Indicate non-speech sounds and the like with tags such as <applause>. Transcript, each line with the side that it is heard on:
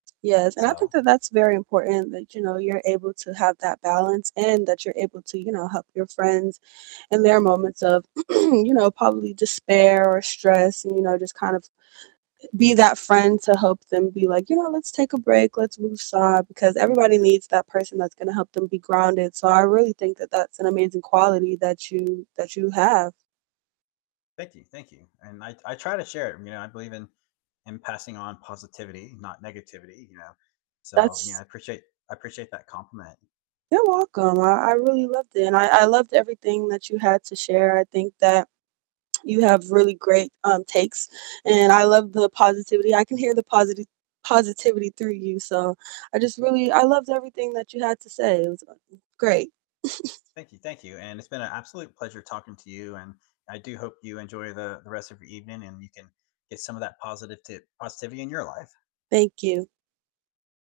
right: Yes, and I think
left: So
right: that that's very important that, you know, you're able to have that balance and that you're able to, you know, help your friends in their moments of, <clears throat> you know, probably despair or stress and, you know, just, kind of, eh, be that friend to help them be like, "You know, let's take a break, let's move aside," because everybody needs that person that's gonna help them be grounded, so I really think that that's an amazing quality that you that you have.
left: Thank you, thank you, and I I try to share it. You know, I believe in in passing on positivity, not negativity, you know, so, you know, I
right: That's
left: appreciate I appreciate that compliment.
right: You're welcome, I I really loved it and I I loved everything that you had to share. I think that you have really great, um, takes, and I love the positivity. I can hear the positi positivity through you, so I just really I loved everything that you had to say, it was <unintelligible> great. <chuckles>
left: Thank you, thank you, and it's been a absolute pleasure talking to you, and I do hope you enjoy the the rest of your evening and you can get some of that positivtiv positivity in your life.
right: Thank you.